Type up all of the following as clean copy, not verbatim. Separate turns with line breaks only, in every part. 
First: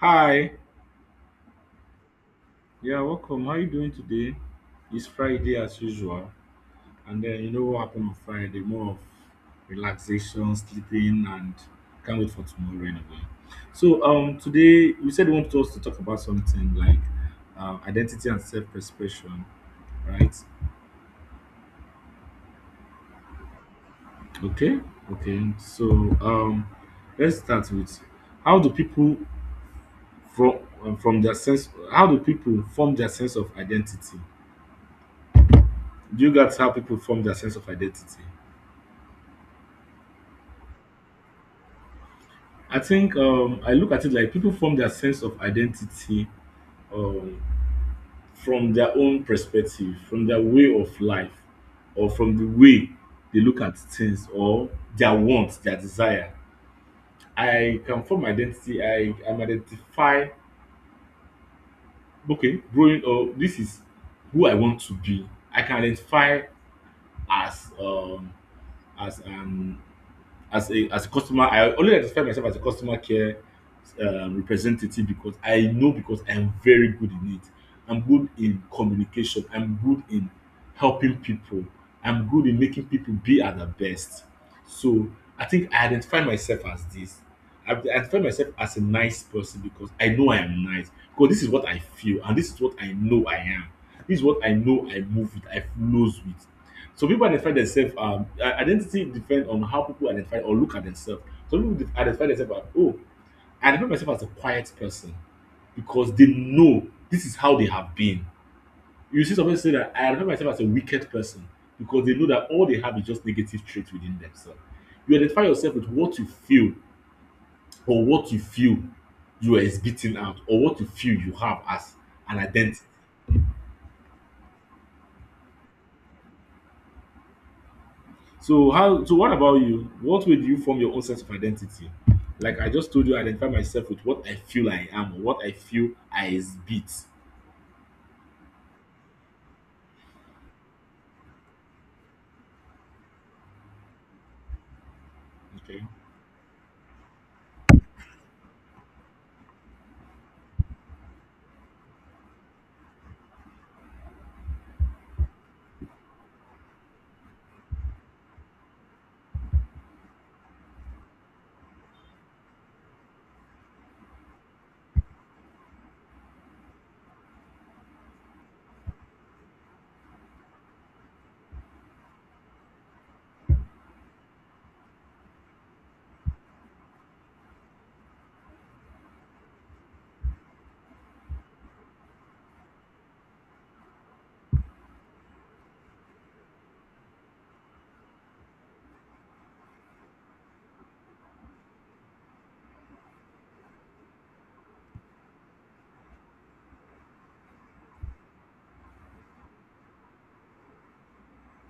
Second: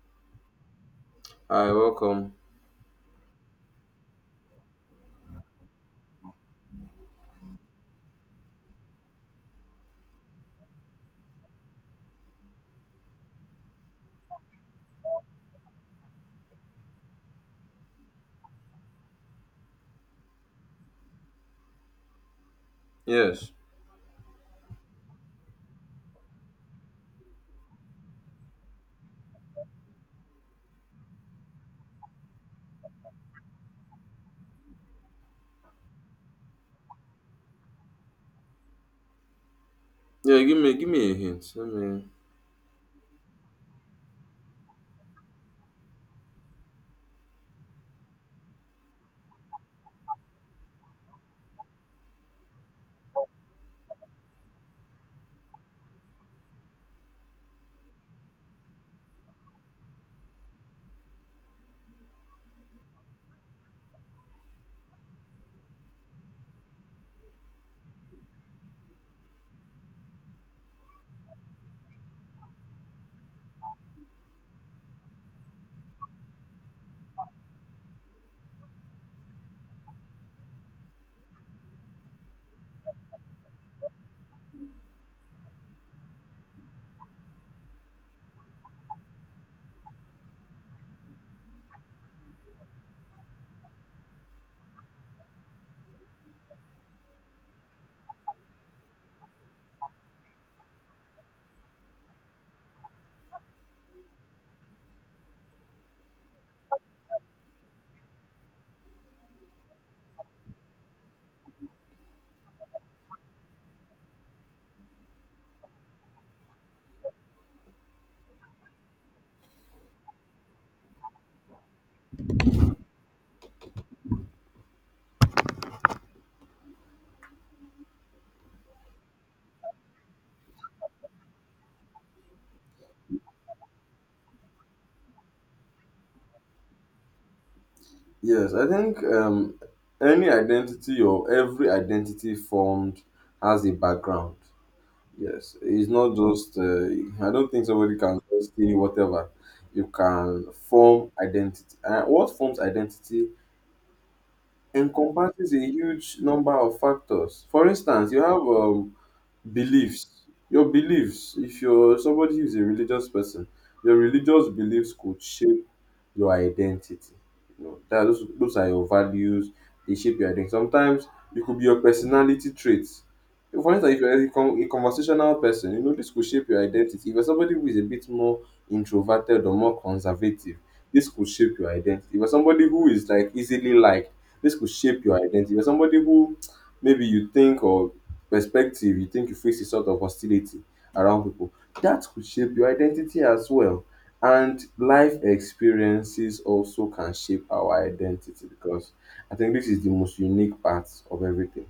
Hi,
Hi, welcome.
yeah, welcome. How are you doing today? It's Friday as usual, and then you know what happened on Friday? More of relaxation, sleeping, and can't wait for tomorrow anyway. So, today you said you wanted us to talk about something like identity and self-expression, right?
Yes.
Okay, okay. So, um, let's start with how do people from from their sense? How do people form their sense of identity? Do you that's how people form their sense of identity.
Yeah, give me a hint. Let me…
I think I look at it like people form their sense of identity um, from their own perspective, from their way of life, or from the way they look at things, or their wants, their desire. I can form identity. I am identify. Okay, growing up, this is who I want to be. I can identify as um, as an as a customer, I only identify myself as a customer care representative because I'm very good in it. I'm good in communication. I'm good in helping people. I'm good in making people be at their best. So I think I identify myself as this. I identify myself as a nice person because I know I am nice. Because this is what I feel and this is what I know I am. This is what I know I move with, I flows with. So people identify themselves. Identity depends on how people identify or look at themselves. Some people identify themselves as oh, I identify myself as a quiet person because they know this is how they have been. You see somebody say that I identify myself as a wicked person because they know that all they have is just negative traits within themselves. You identify yourself with what you feel or what you feel you are exhibiting out or what you feel you have as an identity. So how so what about you? What way do you form your own sense of identity? Like I just told you, I identify myself with what I feel I am or what I feel I exhibit.
Yes, I think any identity or every identity formed has a background. Yes,
Okay.
it's not just. I don't think somebody can just say whatever. You can form identity, and what forms identity encompasses a huge number of factors. For instance, you have beliefs. Your beliefs, if you're somebody who's a religious person, your religious beliefs could shape your identity. You know that those are your values. They shape your identity sometimes. It could be your personality traits. For instance, if you're a, a conversational person, you know, this could shape your identity. If you're somebody who is a bit more introverted or more conservative, this could shape your identity. If you're somebody who is like easily liked, this could shape your identity. If you're somebody who maybe you think, or perspective, you think you face a sort of hostility around people, that could shape your identity as well. And life experiences also can shape our identity, because I think this is the most unique part of everything.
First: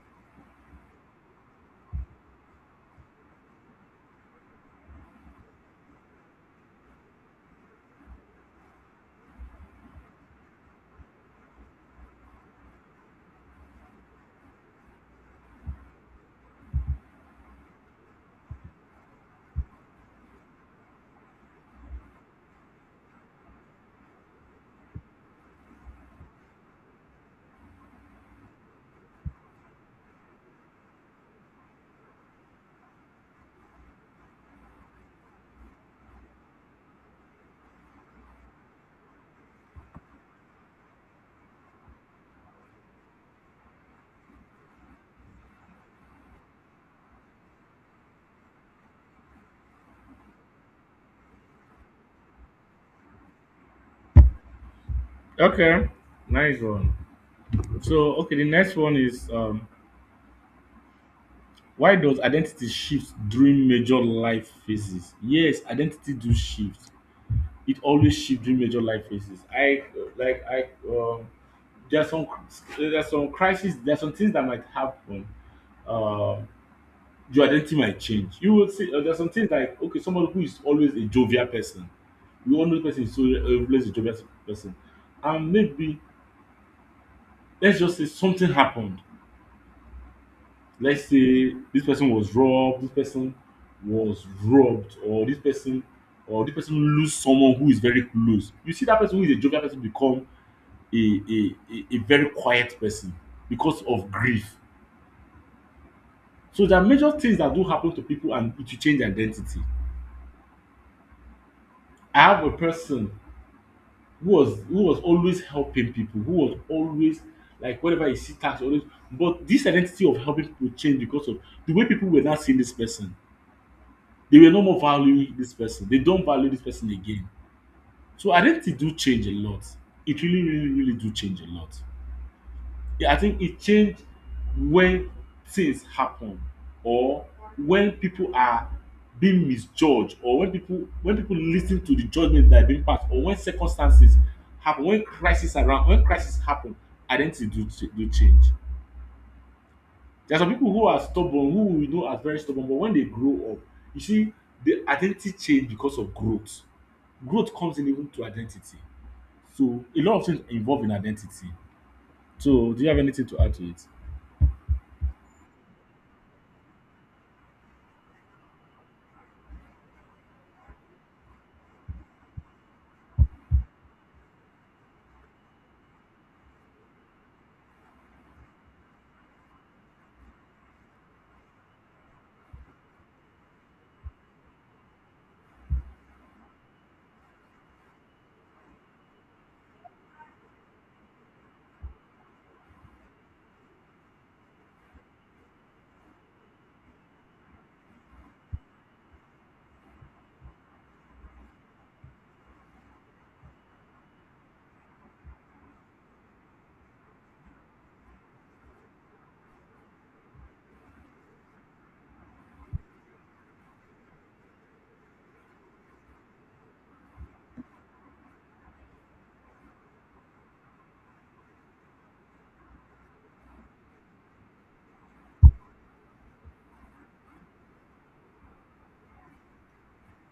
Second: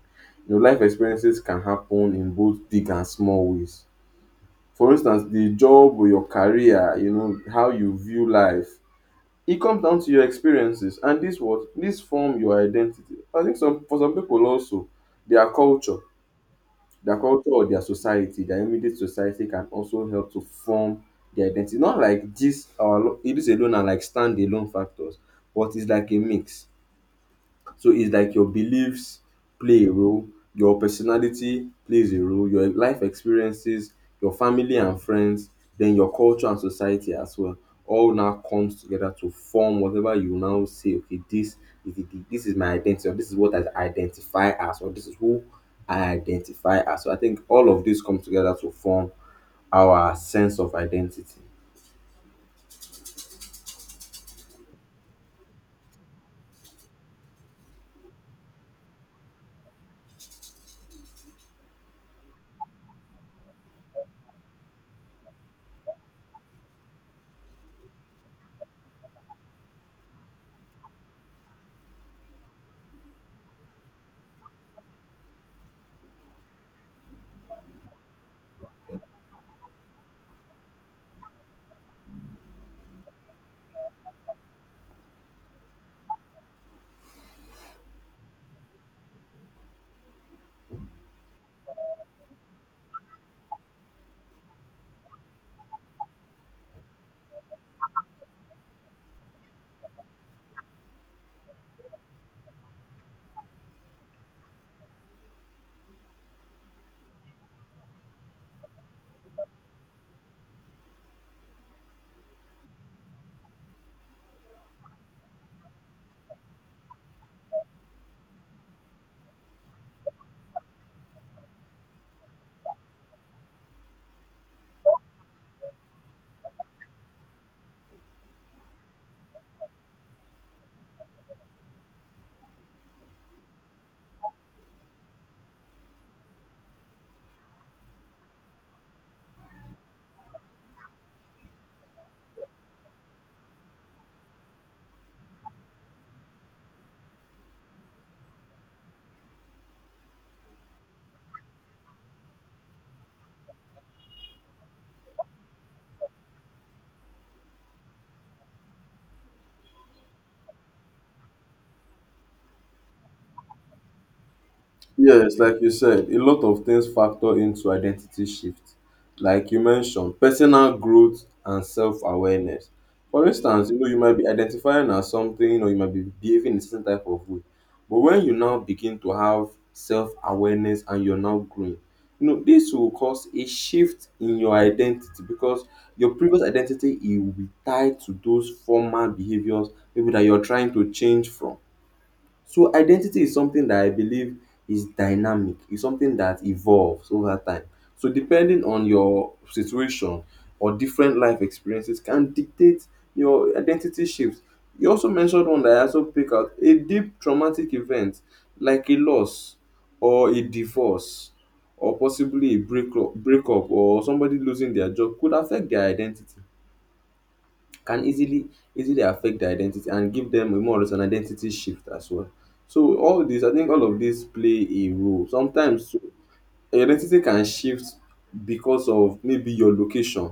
You know, life experiences can happen in both big and small ways. For instance, the job or your career, you know, how you view life, it comes down to your experiences, and this what this form your identity. I think some for some people also, their culture, their culture or their society, their immediate society can also help to form their identity. Not like this, it is alone are like standalone factors, but it's like a mix. So it's like your beliefs play a role, your personality plays a role, your life experiences, your family and friends, then your culture and society as well. All now comes together to form whatever you now say, okay, this is the, this is my identity, or this is what I identify as, or this is who I identify as. So I think all of this comes together to form our sense of identity.
Okay. Nice one. So okay, the next one is why does identity shift during major life phases? Yes, identity do shift. It always shift during major life phases. I like I there's some there's some crisis. There's some things that might happen. Um your identity might change. You will see there's some things like okay, someone who is always a jovial person, you all know the person is so always a jovial person, and maybe let's just say something happened. Let's say this person was robbed, this person was robbed, or this person lose someone who is very close. You see that person who is a jovial person become a very quiet person because of grief. So there are major things that do happen to people and it will change their identity. I have a person who was always helping people, who was always like whenever you see tax always but this identity of helping people changed because of the way people were now seeing this person. They were no more valuing this person. They don't value this person again. So identity do change a lot. It really, really, really do change a lot. Yeah, I think it changed when things happen or when people are being misjudged or when people lis ten to the judgement that are being passed or when circumstances happen when crisis around when crisis happen identity do change. There are some people who are stubborn who we know as very stubborn but when they grow up you see the identity change because of growth. Growth comes in even to identity so a lot of things involve in identity. So do you have anything to add to it?
Yes, like you said, a lot of things factor into identity shift. Like you mentioned, personal growth and self-awareness. For instance, you know, you might be identifying as something or you might be behaving in a certain type of way. But when you now begin to have self-awareness and you're now growing, you know, this will cause a shift in your identity, because your previous identity, it will be tied to those former behaviors maybe that you're trying to change from. So identity is something that I believe is dynamic; it's something that evolves over time. So depending on your situation or different life experiences can dictate your identity shifts. You also mentioned one that I also pick out: a deep traumatic event like a loss or a divorce or possibly a breakup or somebody losing their job could affect their identity, can easily affect their identity and give them a more of an identity shift as well. So all this, I think all of this play a role. Sometimes so, your identity can shift because of maybe your location,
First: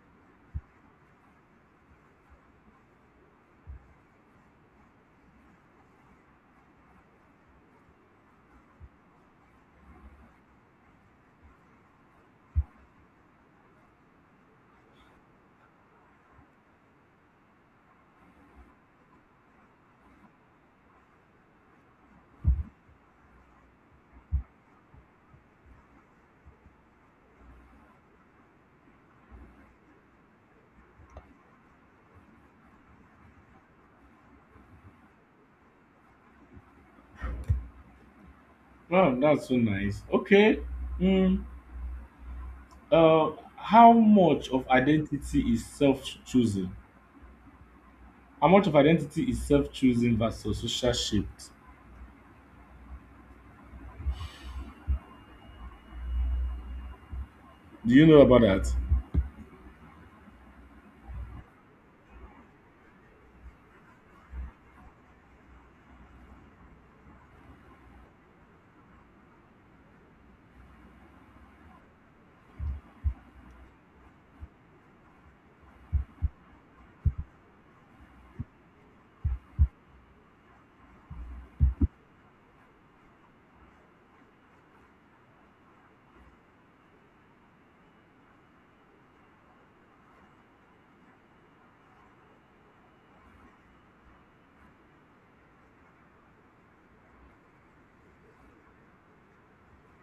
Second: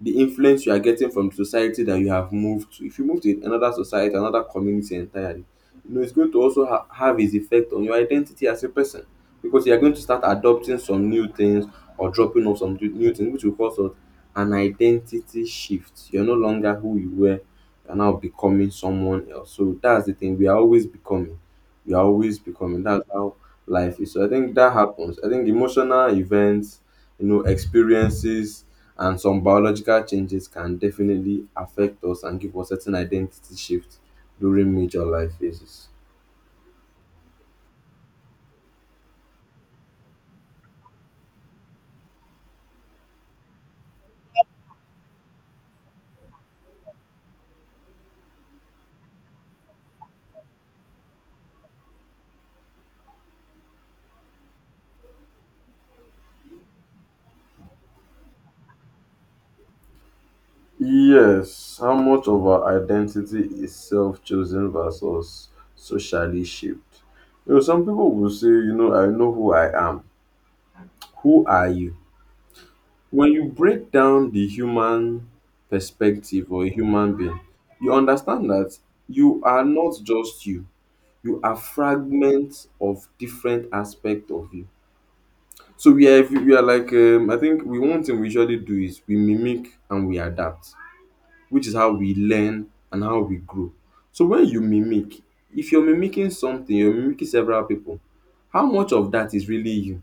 the influence you are getting from the society that you have moved to. If you move to another society, another community entirely, you know, it's going to also have its effect on your identity as a person, because you're going to start adopting some new things or dropping off some new things, which will cause us an identity shift. You're no longer who you were, you're now becoming someone else. So that's the thing, we are always becoming. We are always becoming. That's how life is. So I think that happens. I think emotional events, you know, experiences, and some biological changes can definitely affect us and give us certain identity shift during major life phases.
Oh, that's so nice. Okay. Mm, uh, how much of identity is self-choosing? How much of identity is self-choosing versus social shaped? Do you know about that?
Yes, how much of our identity is self chosen versus socially shaped? You know, some people will say, you know, I know who I am. Who are you? When you break down the human perspective or a human being, you understand that you are not just you. You are fragments of different aspect of you. So we are like I think we, one thing we usually do is we mimic and we adapt, which is how we learn and how we grow. So when you mimic, if you're mimicking something, you're mimicking several people, how much of that is really you?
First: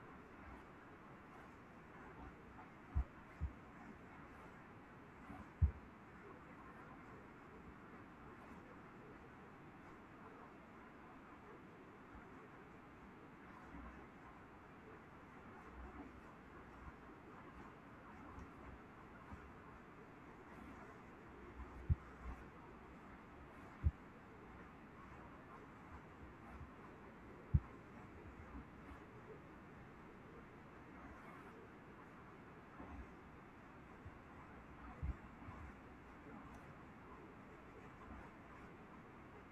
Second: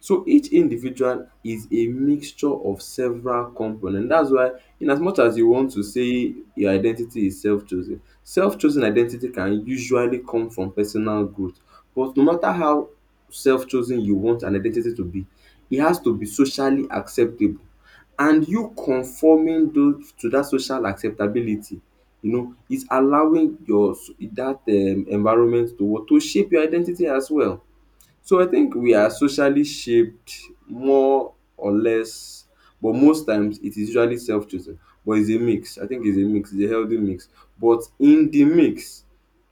So each individual is a mixture of several components. That's why in as much as you want to say your identity is self-chosen, self-chosen identity can usually come from personal growth. But no matter how self-chosen you want an identity to be, it has to be socially acceptable. And you conforming those to that social acceptability, you know, is allowing your that environment to what to shape your identity as well. So I think we are socially shaped more or less, but most times it is usually self chosen. But it's a mix. I think it's a mix. It's a healthy mix. But in the mix,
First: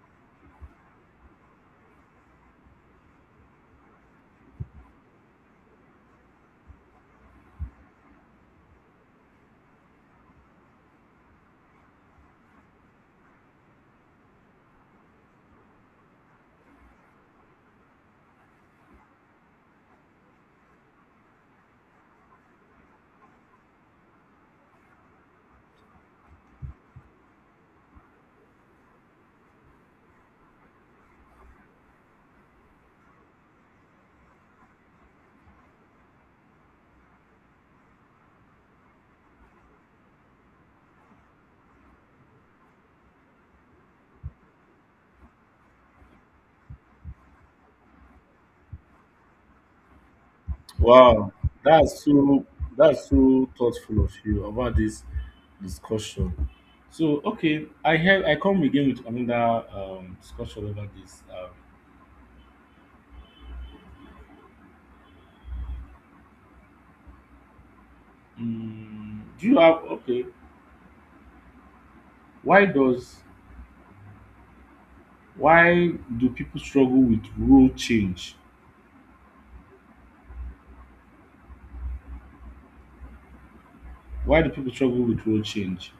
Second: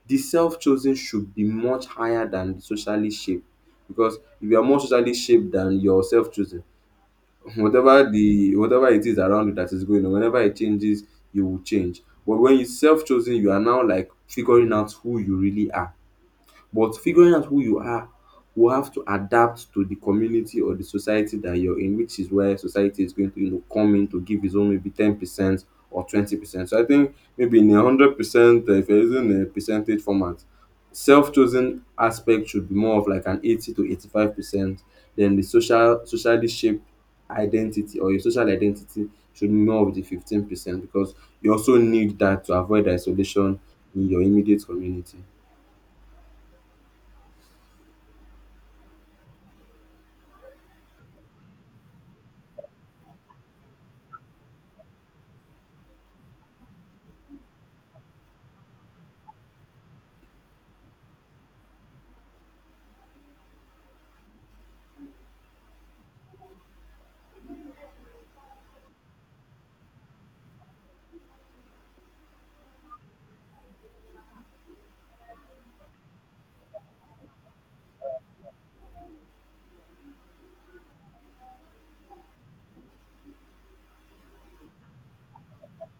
the self chosen should be much higher than the socially shaped. Because if you are more socially shaped than your self chosen, whatever the whatever it is around you that is going on, whenever it changes, you will change. But when you self chosen, you are now like figuring out who you really are, but figuring out who you are, will have to adapt to the community or the society that you're in, which is where society is going to, you know, come in to give his own maybe 10% or 20%. So I think maybe in a 100%, if you're using a percentage format, self-chosen aspect should be more of like an 80 to 85%, then the social socially shaped identity or your social identity should be more of the 15%, because you also need that to avoid isolation in your immediate community.
Wow, that's so that's so thoughtful of you about this discussion. So okay, I come again with another discussion over this. Do you have okay? Why does why do people struggle with role change? Why do people struggle with role change?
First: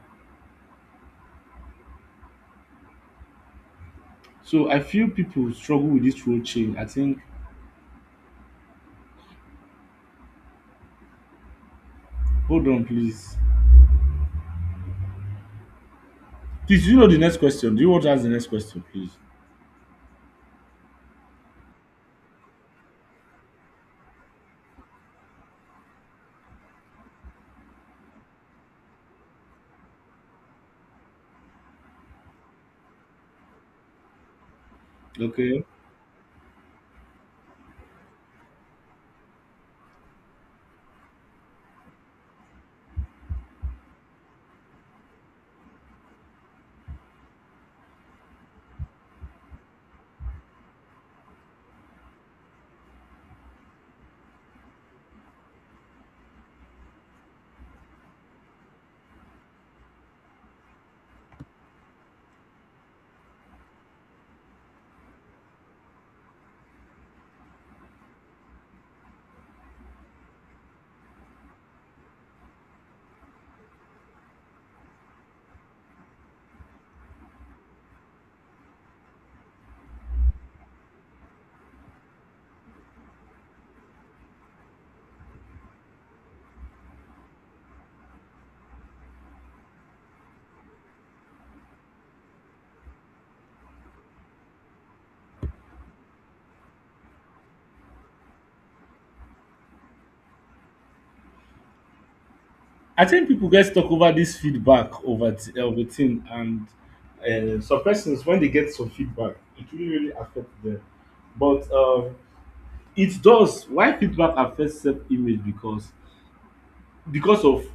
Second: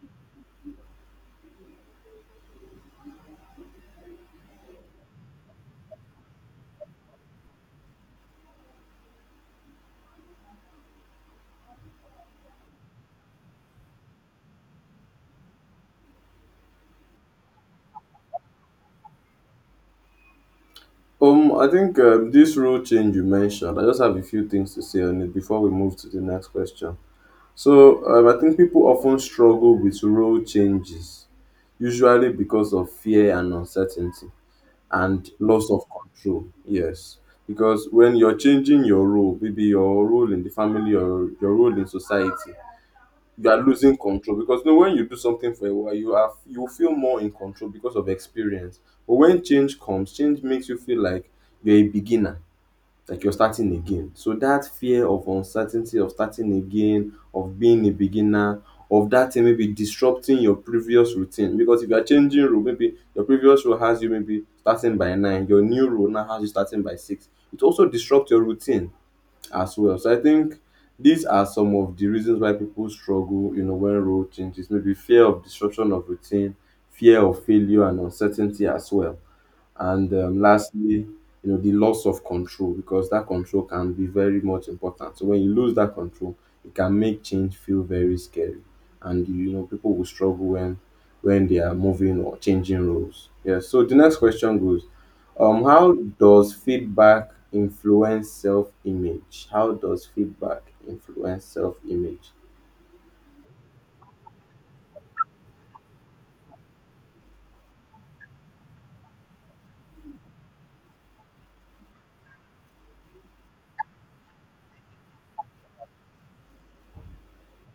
So I feel people struggle with this role change. I think hold on please. Please, do you know the next question? Do you want to ask the next question, please?
I think this rule change you mentioned, I just have a few things to say on it before we move to the next question. So, I think people often struggle with rule changes, usually because of fear and uncertainty and
Okay.
loss of control. Yes, because when you're changing your role, maybe your role in the family or your role in society, you are losing control, because you know when you do something for a while you are, you feel more in control because of experience. But when change comes, change makes you feel like you're a beginner, like you're starting again. So that fear of uncertainty, of starting again, of being a beginner, of that thing maybe disrupting your previous routine, because if you are changing role, maybe your previous role has you maybe starting by nine, your new role now has you starting by six. It also disrupts your routine as well. So I think these are some of the reasons why people struggle, you know, when role changes. Maybe fear of disruption of routine, fear of failure, and uncertainty as well. And lastly, you know, the loss of control, because that control can be very much important. So when you lose that control, it can make change feel very scary, and you know people will struggle when they are moving or changing roles. Yeah. So the next question goes, how does feedback influence self image? How does feedback influence self image?
I think people get stuck over this feedback over of thing, and some persons when they get some feedback, it really really affects them. But it does. Why feedback affects self-image? Because of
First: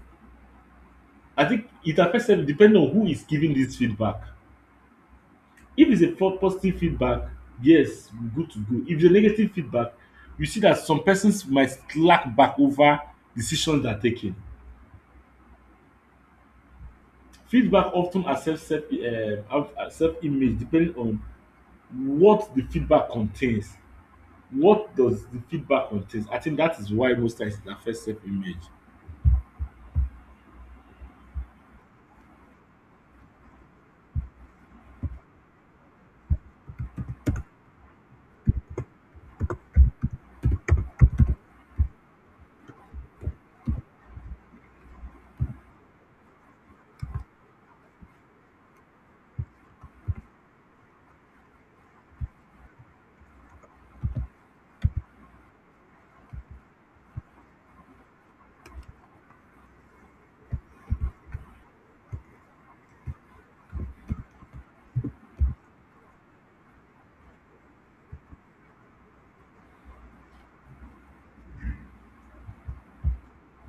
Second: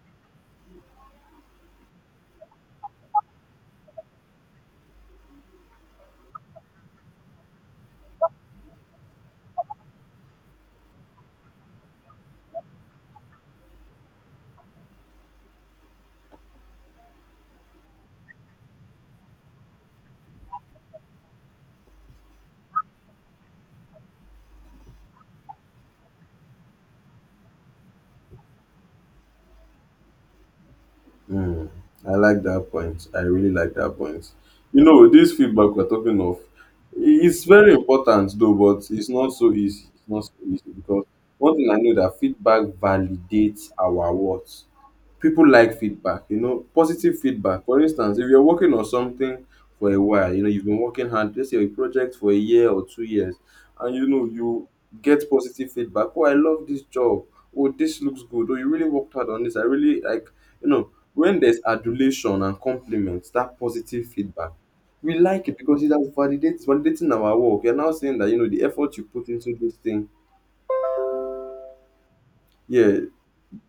I think it affects self depending on who is giving this feedback. If it's a for positive feedback, yes, good to go. If it's a negative feedback, you see that some persons might slack back over decisions they are taking. Feedback of ten affects self how self-image depending on what the feedback contains. What does the feedback contains? I think that is why most times it affects self-image.
Mm, I like that point. I really like that point. You know, this feedback we're talking of, it's very important though, but it's not so easy. It's not so easy, because one thing I know that feedback validates our worth. People like feedback, you know, positive feedback. For instance, if you're working on something for a while, you know, you've been working hard, let's say a project for a year or 2 years, and you know, you get positive feedback. Oh, I love this job. Oh, this looks good. Oh, you really worked hard on this. I really like, you know, when there's adulation and compliments, that positive feedback, we like it because it has validates validating our work. You're now saying that you know the effort you put into this thing, yeah,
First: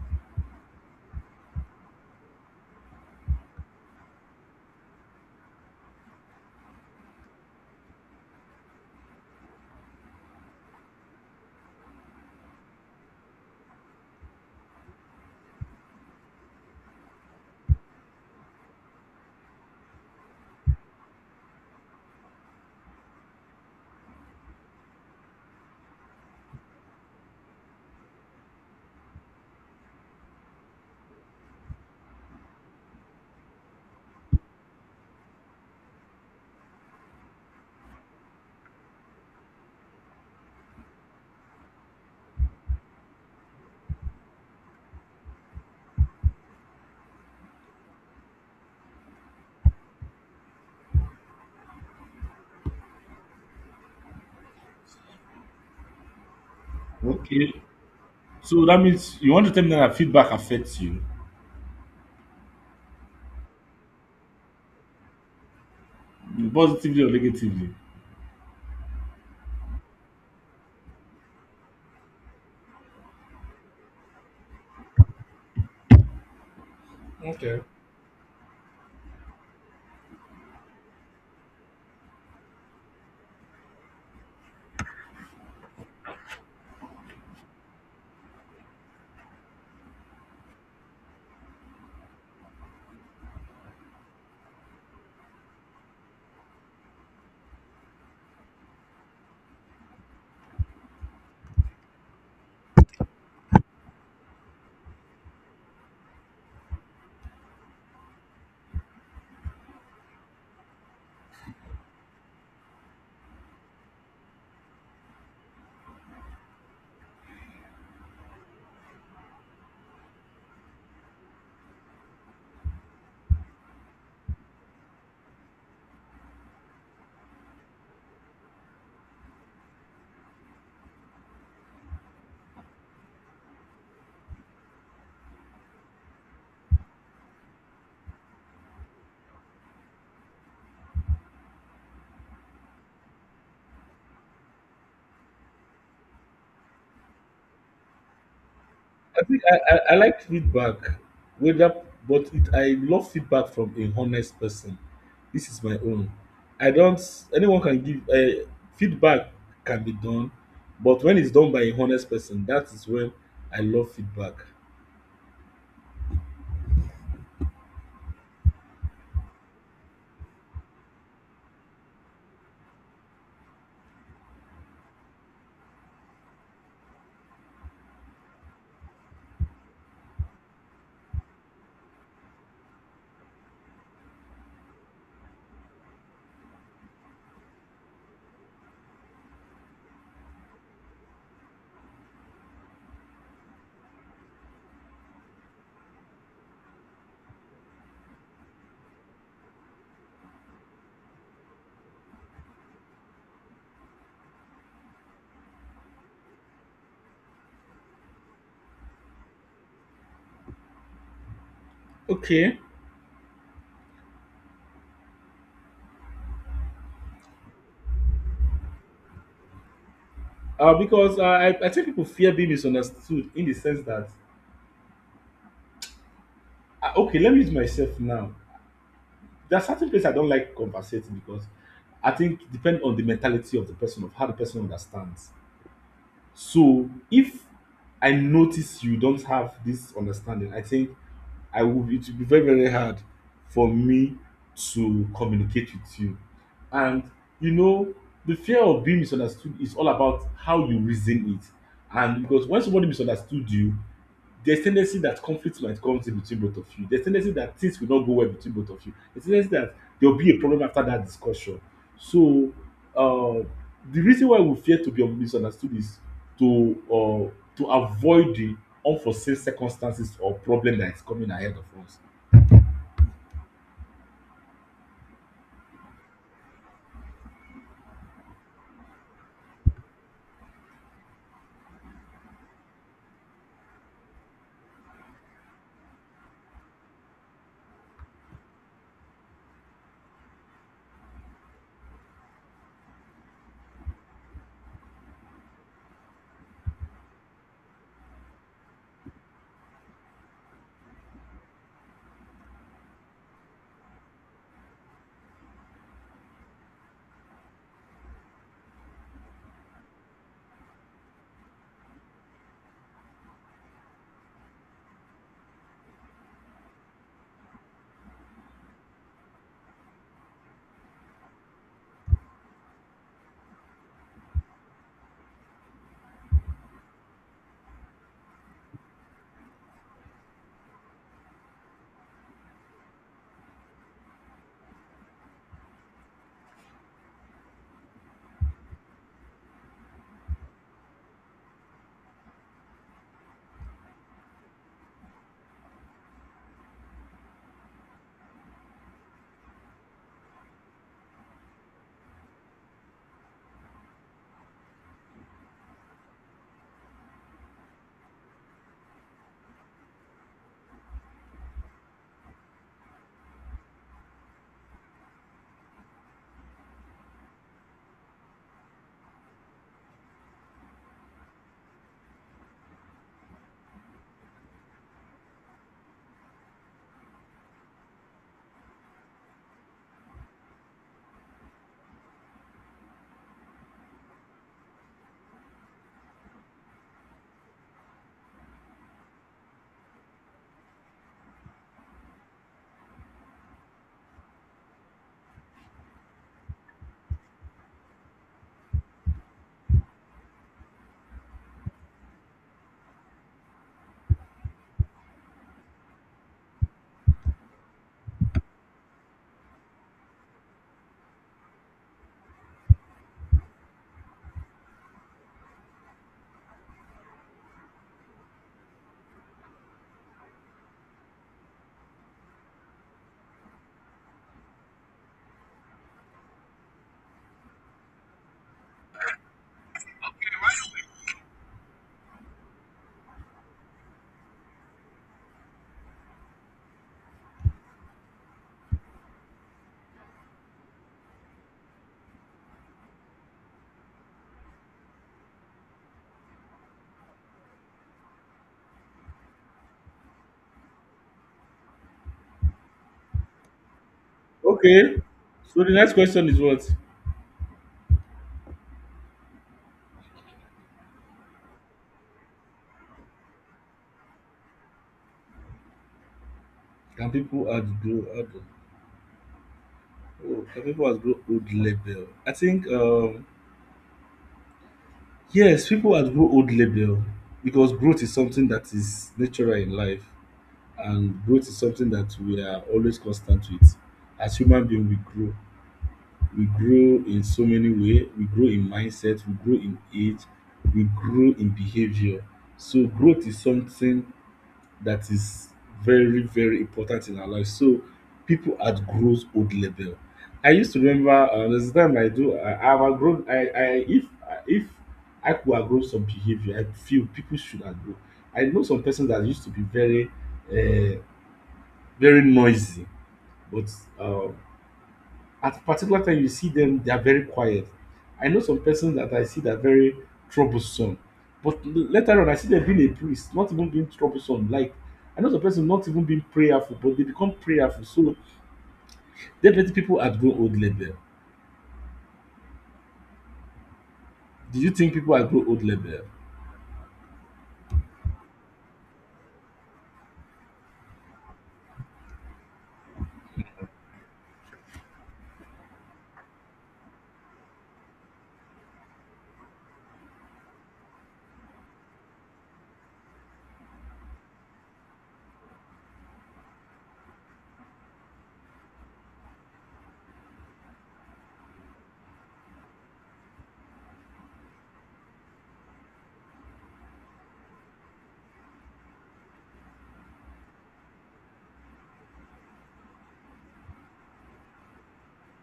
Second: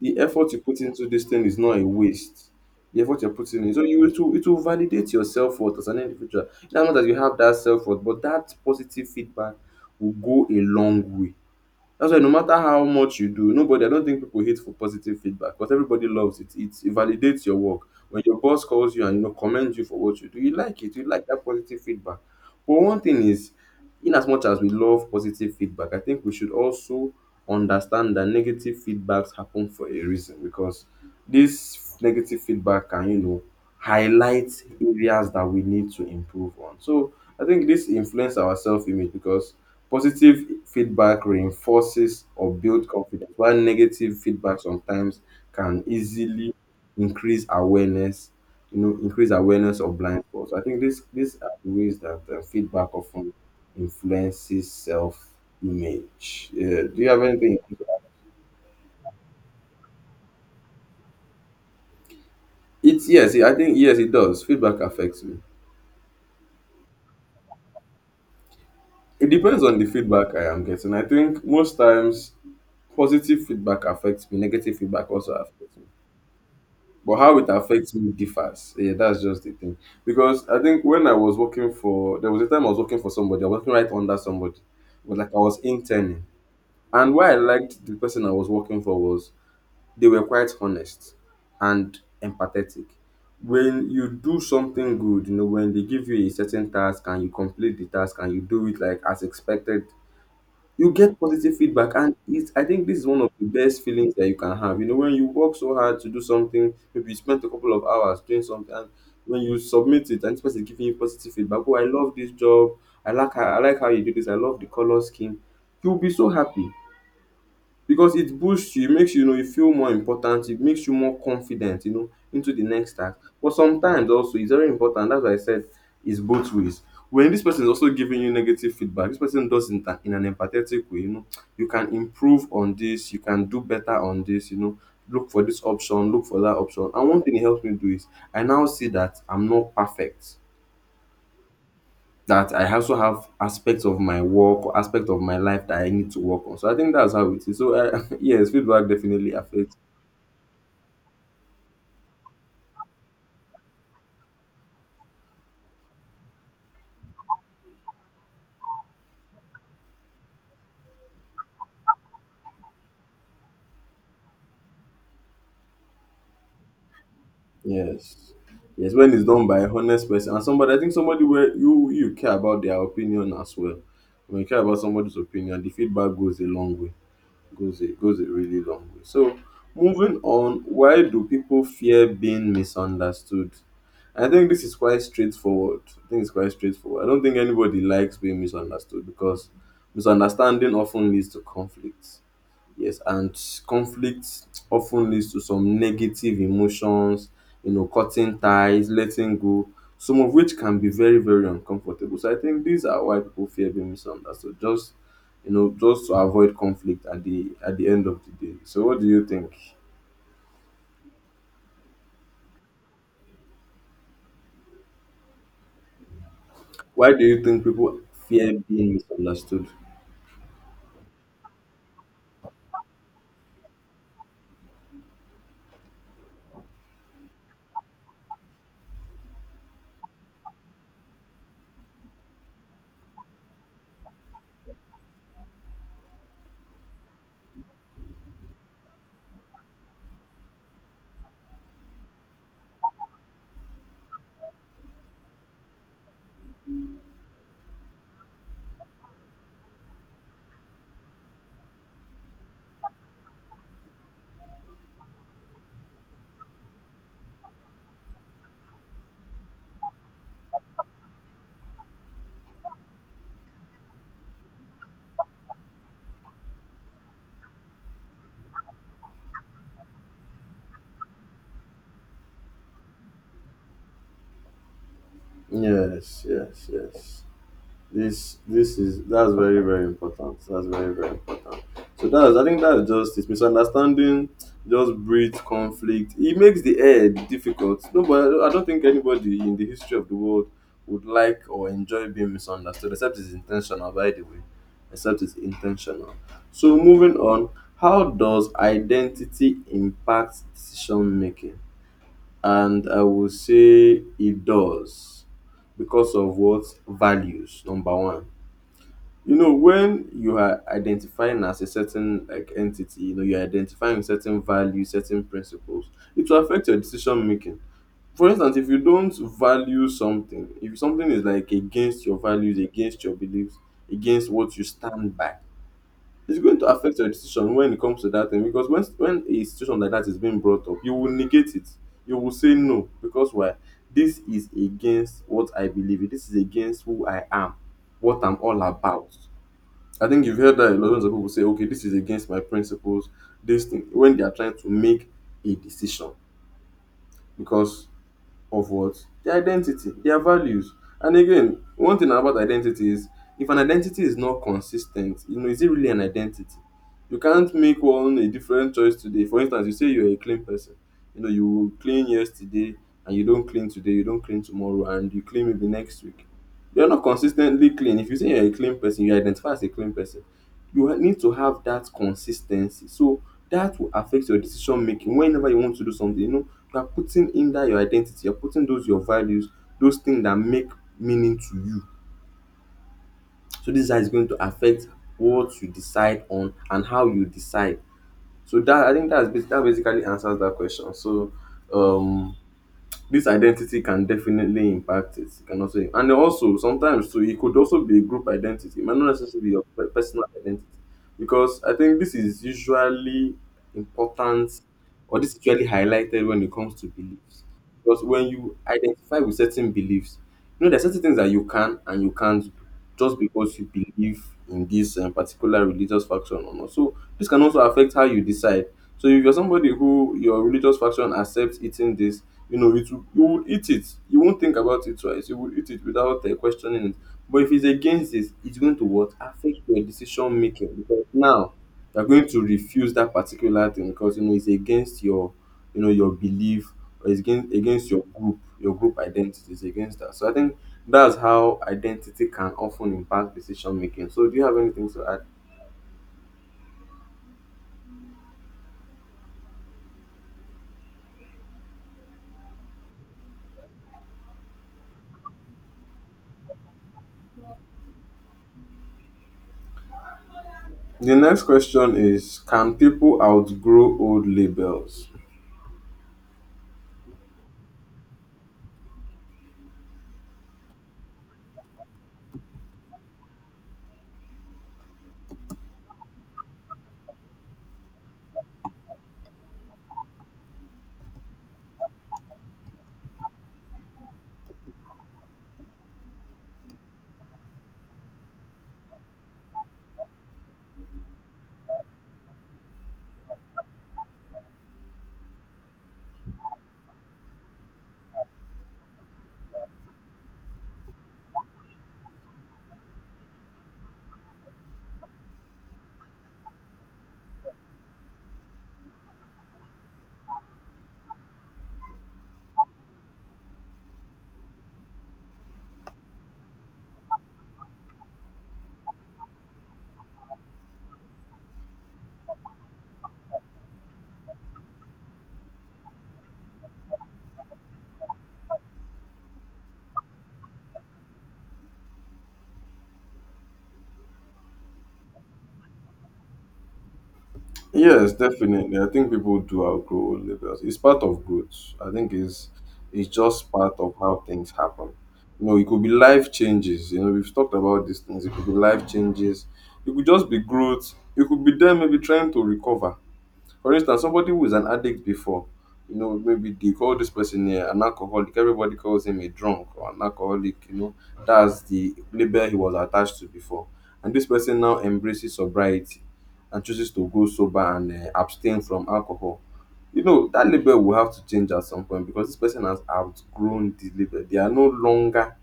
the effort you put into this thing is not a waste. The effort you're putting in, so you it will validate your self worth as an individual. Now not that you have that self worth, but that positive feedback will go a long way. That's why no matter how much you do, nobody, I don't think people hate for positive feedback, but everybody loves it. It validates your work. When your boss calls you and you know commends you for what you do, you like it. You like that positive feedback. But one thing is, in as much as we love positive feedback, I think we should also understand that negative feedbacks happen for a reason, because this negative feedback can, you know, highlight areas that we need to improve on. So I think this influence our self image, because positive feedback reinforces or builds confidence, while negative feedback sometimes can easily increase awareness, you know, increase awareness of blind spots. I think this these are the ways that feedback often influences self image. Yeah. Do you have
Okay.
anything?
So that means you want to tell me now that feedback affects you
It's yes, I think yes, it does. Feedback affects me.
positively or negatively?
It depends on the feedback I am getting. I think most times positive feedback affects me, negative feedback also affects me. But how it
Okay.
affects me differs. Yeah, that's just the thing. Because I think when I was working for, there was a time I was working for somebody. I was working right under somebody, but like I was interning. And why I liked the person I was working for was they were quite honest and empathetic. When you do something good, you know, when they give you a certain task and you complete the task and you do it like as expected, you get positive feedback, and it's, I think this is one of the best feelings that you can have. You know, when you work so hard to do something, maybe you spent a couple of hours doing something, and when you submit it, and this person is giving you positive feedback, oh, I love this job, I like how you do this, I love the color scheme, you'll be so happy because it boosts you. It makes you, you know you feel more important. It makes you more confident, you know, into the next task. But sometimes also it's very important. That's why I said it's both ways. When this person is also giving you negative feedback, this person does it in an empathetic way. You know, you can improve on this. You can do better on this. You know, look for this option. Look for that option. And one thing it helps me do is I now see that I'm not perfect, that I also have aspects of my work or aspect of my life that I need to work on. So I think that's how it is. So yes, feedback
I
definitely
think I,
affects.
I, I like feedback, whether but it, I love feedback from a honest person. This is my own. I don't. Anyone can give feedback can be done, but when it's done by a honest person, that is when I love feedback.
Yes, yes, when it's done by a honest person and somebody, I think somebody where you care about their opinion as well. When you care about somebody's opinion, the feedback goes a long way. Goes a really long way. So moving on, why do people fear being misunderstood? I think this is quite straightforward. I think it's quite straightforward. I don't think anybody likes being misunderstood because misunderstanding often leads to conflict. Yes, and conflict often leads to some negative emotions, you know, cutting ties, letting go, some of which can be very, very uncomfortable. So I think these are why people fear being misunderstood, just you know, just to avoid conflict at the end of the day. So what do you think?
Okay.
Why do you think people fear being misunderstood?
Because I think people fear being misunderstood in the sense that, okay, let me use myself now. There are certain places I don't like compensating because I think depend on the mentality of the person, of how the person understands. So if I notice you don't have this understanding, I think I will be it will be very, very hard for me to communicate with you. And you know, the fear of being misunderstood is all about how you reason it. And because when somebody misunderstood you, there's tendency that conflict might come in between both of you. There's tendency that things will not go well between both of you. There's tendency that there will be a problem after that discussion. So uh, the reason why we fear to be misunderstood is to uh, to avoid the unforeseen circumstances or problem that is coming ahead of us.
Yes, yes, yes. This is, that's very, very important. That's very, very important. So that's, I think that's just it. Misunderstanding just breeds conflict. It makes the air difficult. No, but I don't think anybody in the history of the world would like or enjoy being misunderstood, except it's intentional. By the way, except it's intentional. So moving on, how does identity impact decision making? And I will say it does, because of what? Values, number one. You know, when you are identifying as a certain like entity, you know, you're identifying with certain values, certain principles. It will affect your decision making. For instance, if you don't value something, if something is like against your values, against your beliefs, against what you stand by, it's going to affect your decision when it comes to that thing, because when a situation like that is being brought up, you will negate it. You will say no, because why? This is against what I believe in. This is against who I am, what I'm all about. I think you've heard that a lot of people say, okay, this is against my principles, this thing, when they are trying to make a decision. Because of what? Their identity, their values. And again, one thing about identity is, if an identity is not consistent, you know, is it really an identity? You can't make one a different choice today. For instance, you say you're a clean person. You know, you clean yesterday and you don't clean today, you don't clean tomorrow, and you clean maybe next week. You're not consistently clean. If you say you're a clean person, you identify as a clean person. You need to have that consistency. So that will affect your decision making whenever you want to do something. You know, you are putting in that your identity, you're putting those your values, those things that make meaning to you. So this is how it's going to affect what you decide on and how you decide. So that, I think that basically answers that question. So um this identity can definitely impact it. It can also, and also sometimes too, it could also be a group identity. It might not necessarily be your personal identity, because I think this is usually important, or this is usually highlighted when it comes to beliefs. Because when you identify with certain beliefs, you know there are certain things that you can and you can't do just because you believe in this particular religious faction or not. So this can also affect how you decide. So if you're somebody who your religious faction accepts eating this, you know, it will, you will eat it. You won't think about it twice. You will eat it without questioning it. But if it's against this, it's going to what? Affect your decision making, because now you're going to refuse that particular thing because you know it's against your, you know, your belief, or it's against your group. Your group identity is against that. So I think that's how identity can often impact decision making. So do you have anything to add?
Okay. So the next question is what?
The next question is, can people outgrow old labels?
Can people outgrow? Oh, can people outgrow old level? I think yes, people at grow old label because growth is something that is natural in life and growth is something that we are always constant with. As human being we grow. We grow in so many way, we grow in mindset, we grow in age, we grow in behaviour. So growth is something that is very very important in our life so people at grows old level. I used to remember. There's a time I have outgrown I if I could outgrow some behavior I feel people should outgrow. I know some persons that used to be very uh, very noisy but uh, at a particular time, you see them, they are very quiet. I know some persons that I see that are very troublesome. But later on, I see them being a priest, not even being troublesome. Like, I know some person not even being prayerful, but they become prayerful. So, definitely people are grown old level. Do you think people are grown old level?
Yes, definitely. I think people do outgrow old labels. It's part of growth. I think it's just part of how things happen. You know, it could be life changes. You know, we've talked about these things. It could be life changes. It could just be growth. It could be them maybe trying to recover. For instance, somebody who is an addict before, you know, maybe they call this person an alcoholic. Everybody calls him a drunk or an alcoholic, you know. That's the label he was attached to before. And this person now embraces sobriety and chooses to go sober and abstain from alcohol. You know, that label will have to change at some point, because this person has outgrown the label. They are no longer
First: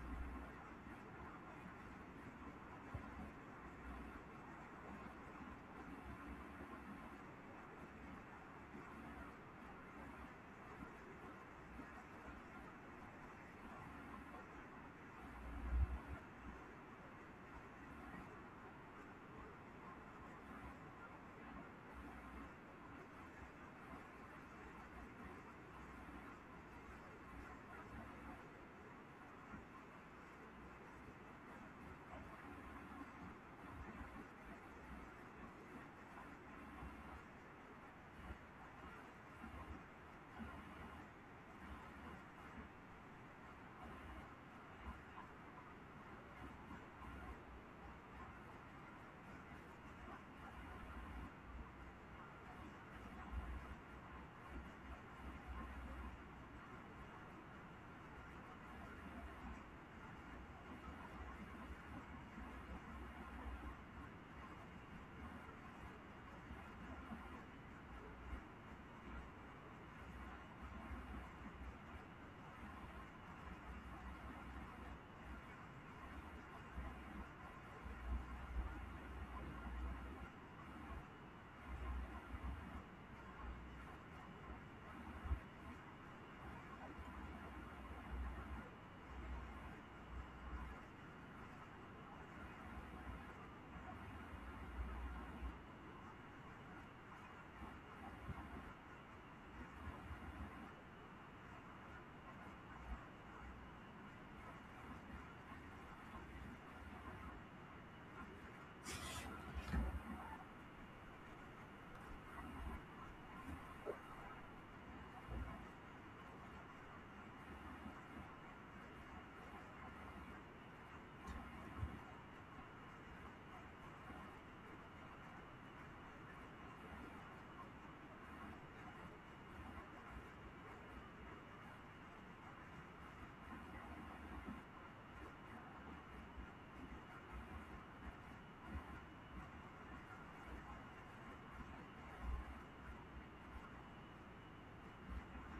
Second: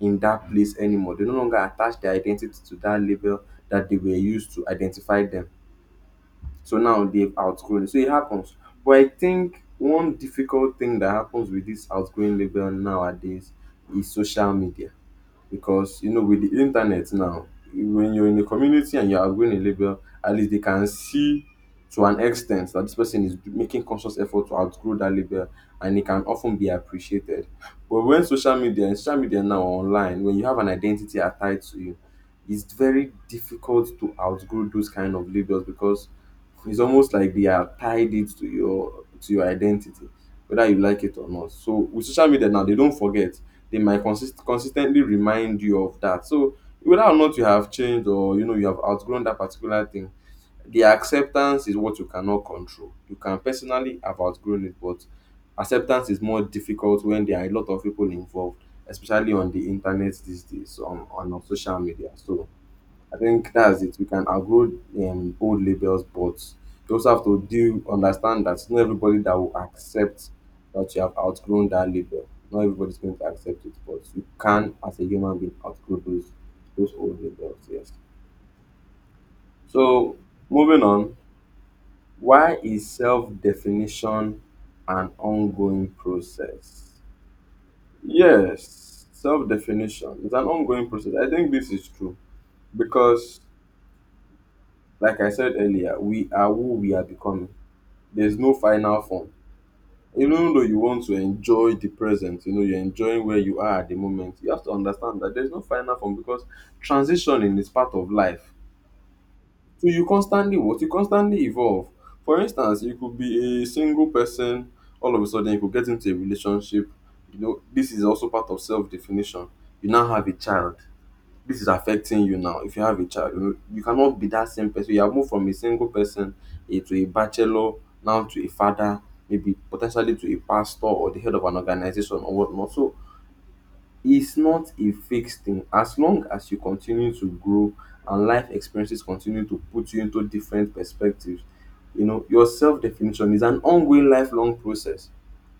in that place anymore. They no longer attach their identity to that label that they were used to identify them. So now they've outgrown it. So it happens. But I think one difficult thing that happens with this outgrowing label nowadays is social media. Because you know, with the internet now, when you're in a community and you're outgrowing a label, at least they can see to an extent that this person is making conscious effort to outgrow that label, and it can often be appreciated. But when social media, now online, when you have an identity tied to you, it's very difficult to outgrow those kind of labels, because it's almost like they are tied it to your identity, whether you like it or not. So with social media now, they don't forget. They might consistently remind you of that. So whether or not you have changed, or you know, you have outgrown that particular thing, the acceptance is what you cannot control. You can personally have outgrown it, but acceptance is more difficult when there are a lot of people involved, especially on the internet these days, on our social media. So I think that's it. We can outgrow old labels, but you also have to do understand that not everybody that will accept that you have outgrown that label. Not everybody's going to accept it, but you can, as a human being, outgrow those old labels. Yes. So moving on, why is self-definition an ongoing process? Yes, self-definition is an ongoing process. I think this is true because, like I said earlier, we are who we are becoming. There's no final form. Even though you want to enjoy the present, you know, you're enjoying where you are at the moment, you have to understand that there's no final form, because transitioning is part of life. So you constantly what? You constantly evolve. For instance, you could be a single person, all of a sudden you could get into a relationship. You know, this is also part of self definition. You now have a child. This is affecting you now. If you have a child, you know you cannot be that same person. You have moved from a single person, to a bachelor, now to a father, maybe potentially to a pastor or the head of an organization or whatnot. So it's not a fixed thing. As long as you continue to grow and life experiences continue to put you into different perspectives, you know, your self-definition is an ongoing lifelong process.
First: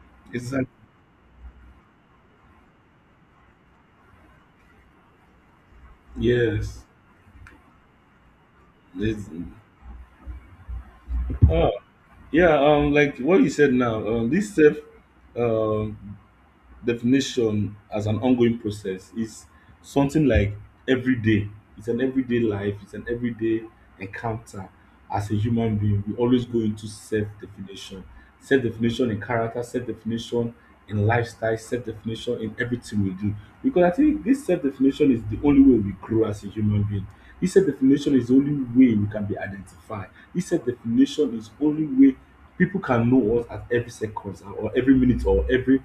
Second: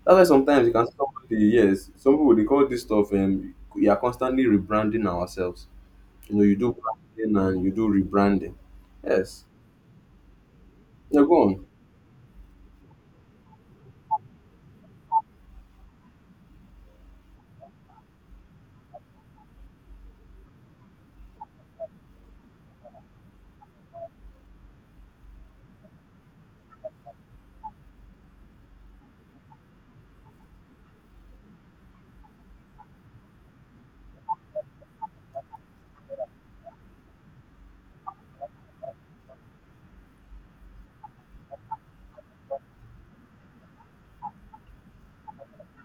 That's why
It's
sometimes
like,
you can see somebody. Yes, some people, they call this stuff, we are constantly rebranding ourselves. You know, you do
yes.
branding and you do rebranding.
It's,
Yes. Now go on.
oh, yeah, like what you said now, this self um, definition as an ongoing process is something like every day. It's an everyday life. It's an everyday encounter as a human being we always go into self-definition self-definition in character self-definition in lifestyle self-definition in everything we do because I think this self-definition is the only way we grow as a human being this self-definition is the only way we can be identified this self-definition is only way people can know us at every second or every minute or every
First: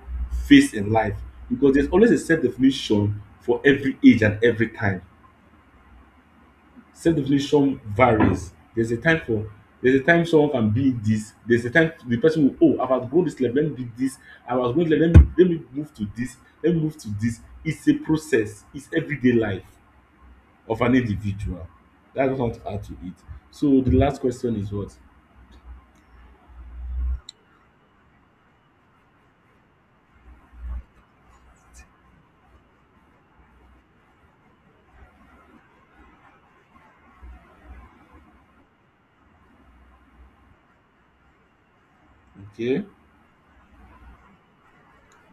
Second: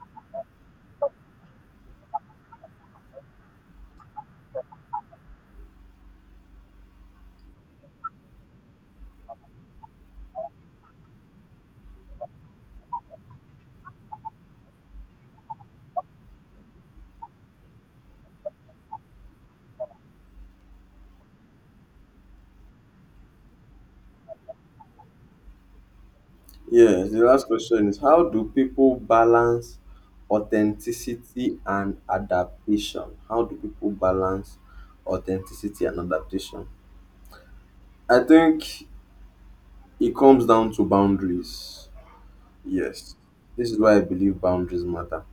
phase in life because there's always a self-definition for every age and every time. Self-definition varies. There's a time for there's a time someone can be this. There's a time the person will, oh, I've outgrown this level, let me be this. I was going to let me move to this. Let me move to this. It's a process. It's everyday life of an individual. That's what I want to add to it. So the last question is what?
Yes, the last question is how do people balance authenticity and adaptation? How do people balance authenticity and adaptation? I think it comes down to boundaries.
Okay.
Yes, this is why I believe boundaries matter.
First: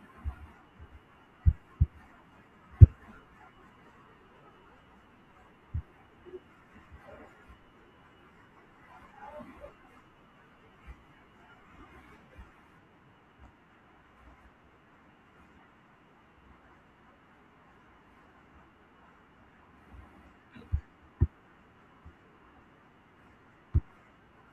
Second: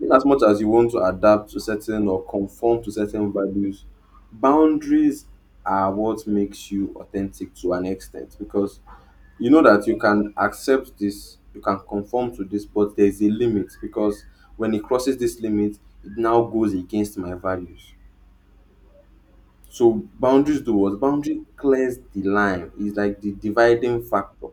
In as much as you want to adapt to certain or conform to certain values, boundaries are what makes you authentic to an extent, because you know that you can accept this, you can conform to this, but there is a limit. Because when it crosses this limit, it now goes against my values. So boundaries do what? Boundary clears the line. It's like the dividing factor.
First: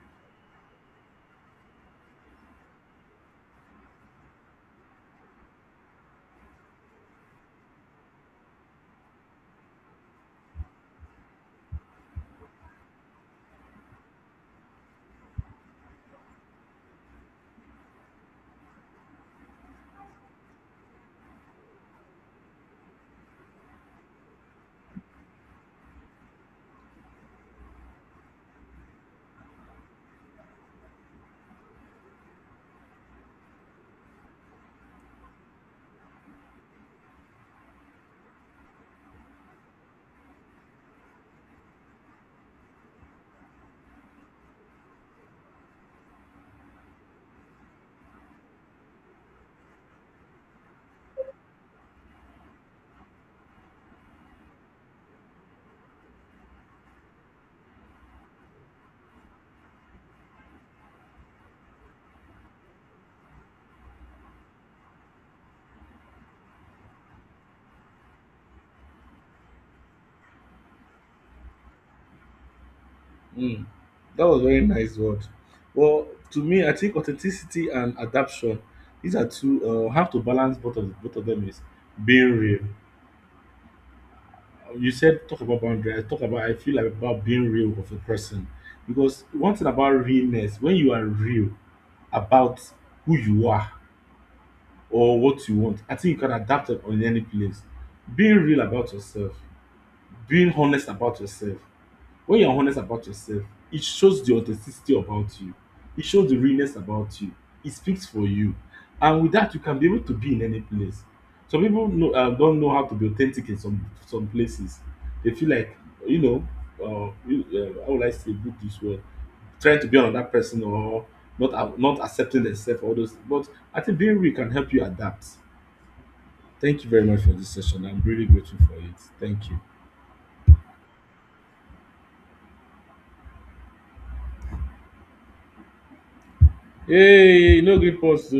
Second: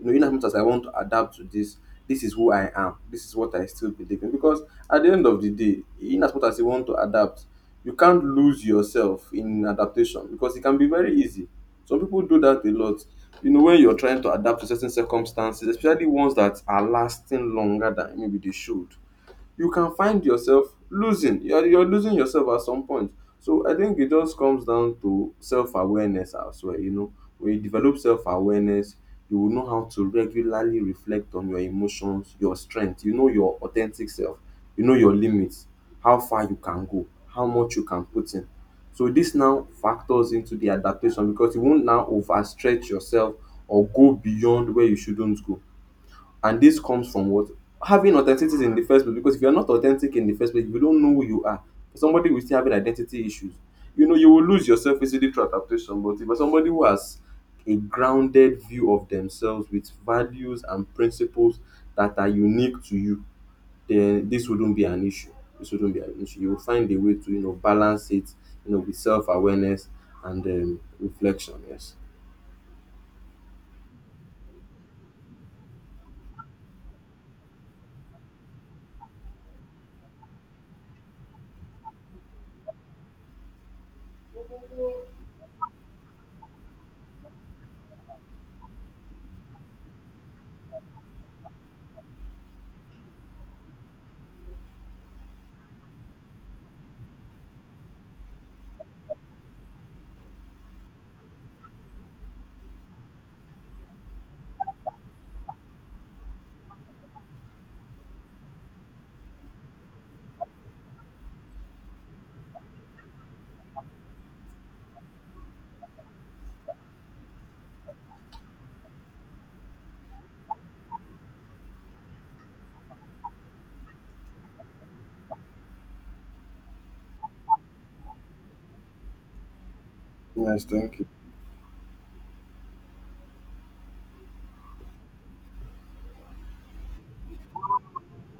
You know, in as much as I want to adapt to this, this is who I am. This is what I still believe in. Because at the end of the day, in as much as you want to adapt, you can't lose yourself in adaptation, because it can be very easy. Some people do that a lot. You know, when you're trying to adapt to certain circumstances, especially ones that are lasting longer than maybe they should, you can find yourself losing. You're losing yourself at some point. So I think it just comes down to self awareness as well. You know, when you develop self awareness, you will know how to regularly reflect on your emotions, your strength. You know your authentic self. You know your limits, how far you can go, how much you can put in. So this now factors into the adaptation, because you won't now overstretch yourself or go beyond where you shouldn't go. And this comes from what? Having authenticity in the first place. Because if you're not authentic in the first place, if you don't know who you are, somebody will still having identity issues. You know, you will lose yourself easily through adaptation. But if you're somebody who has a grounded view of themselves with values and principles that are unique to you, then this wouldn't be an issue. This wouldn't be an issue. You will find a way to, you know, balance it, you know, with self awareness and reflection. Yes.
Mm. That was very nice word. Well, to me, I think authenticity and adaptation. These are two. Have to balance both of them is being real. You said talk about boundary. I talk about I feel like about being real of a person because one thing about realness when you are real about who you are or what you want, I think you can adapt it on any place. Being real about yourself, being honest about yourself, when you're honest about yourself, it shows the authenticity about you. It shows the realness about you. It speaks for you. And with that, you can be able to be in any place. Some people know, don't know how to be authentic in some places. They feel like, you know, how would I say, put this word? Trying to be another person or not accepting themselves, all those. But I think being real can help you adapt. Thank you very much for this session. I'm really grateful for it. Thank you.
Yes, thank you.
Hey, no green pause.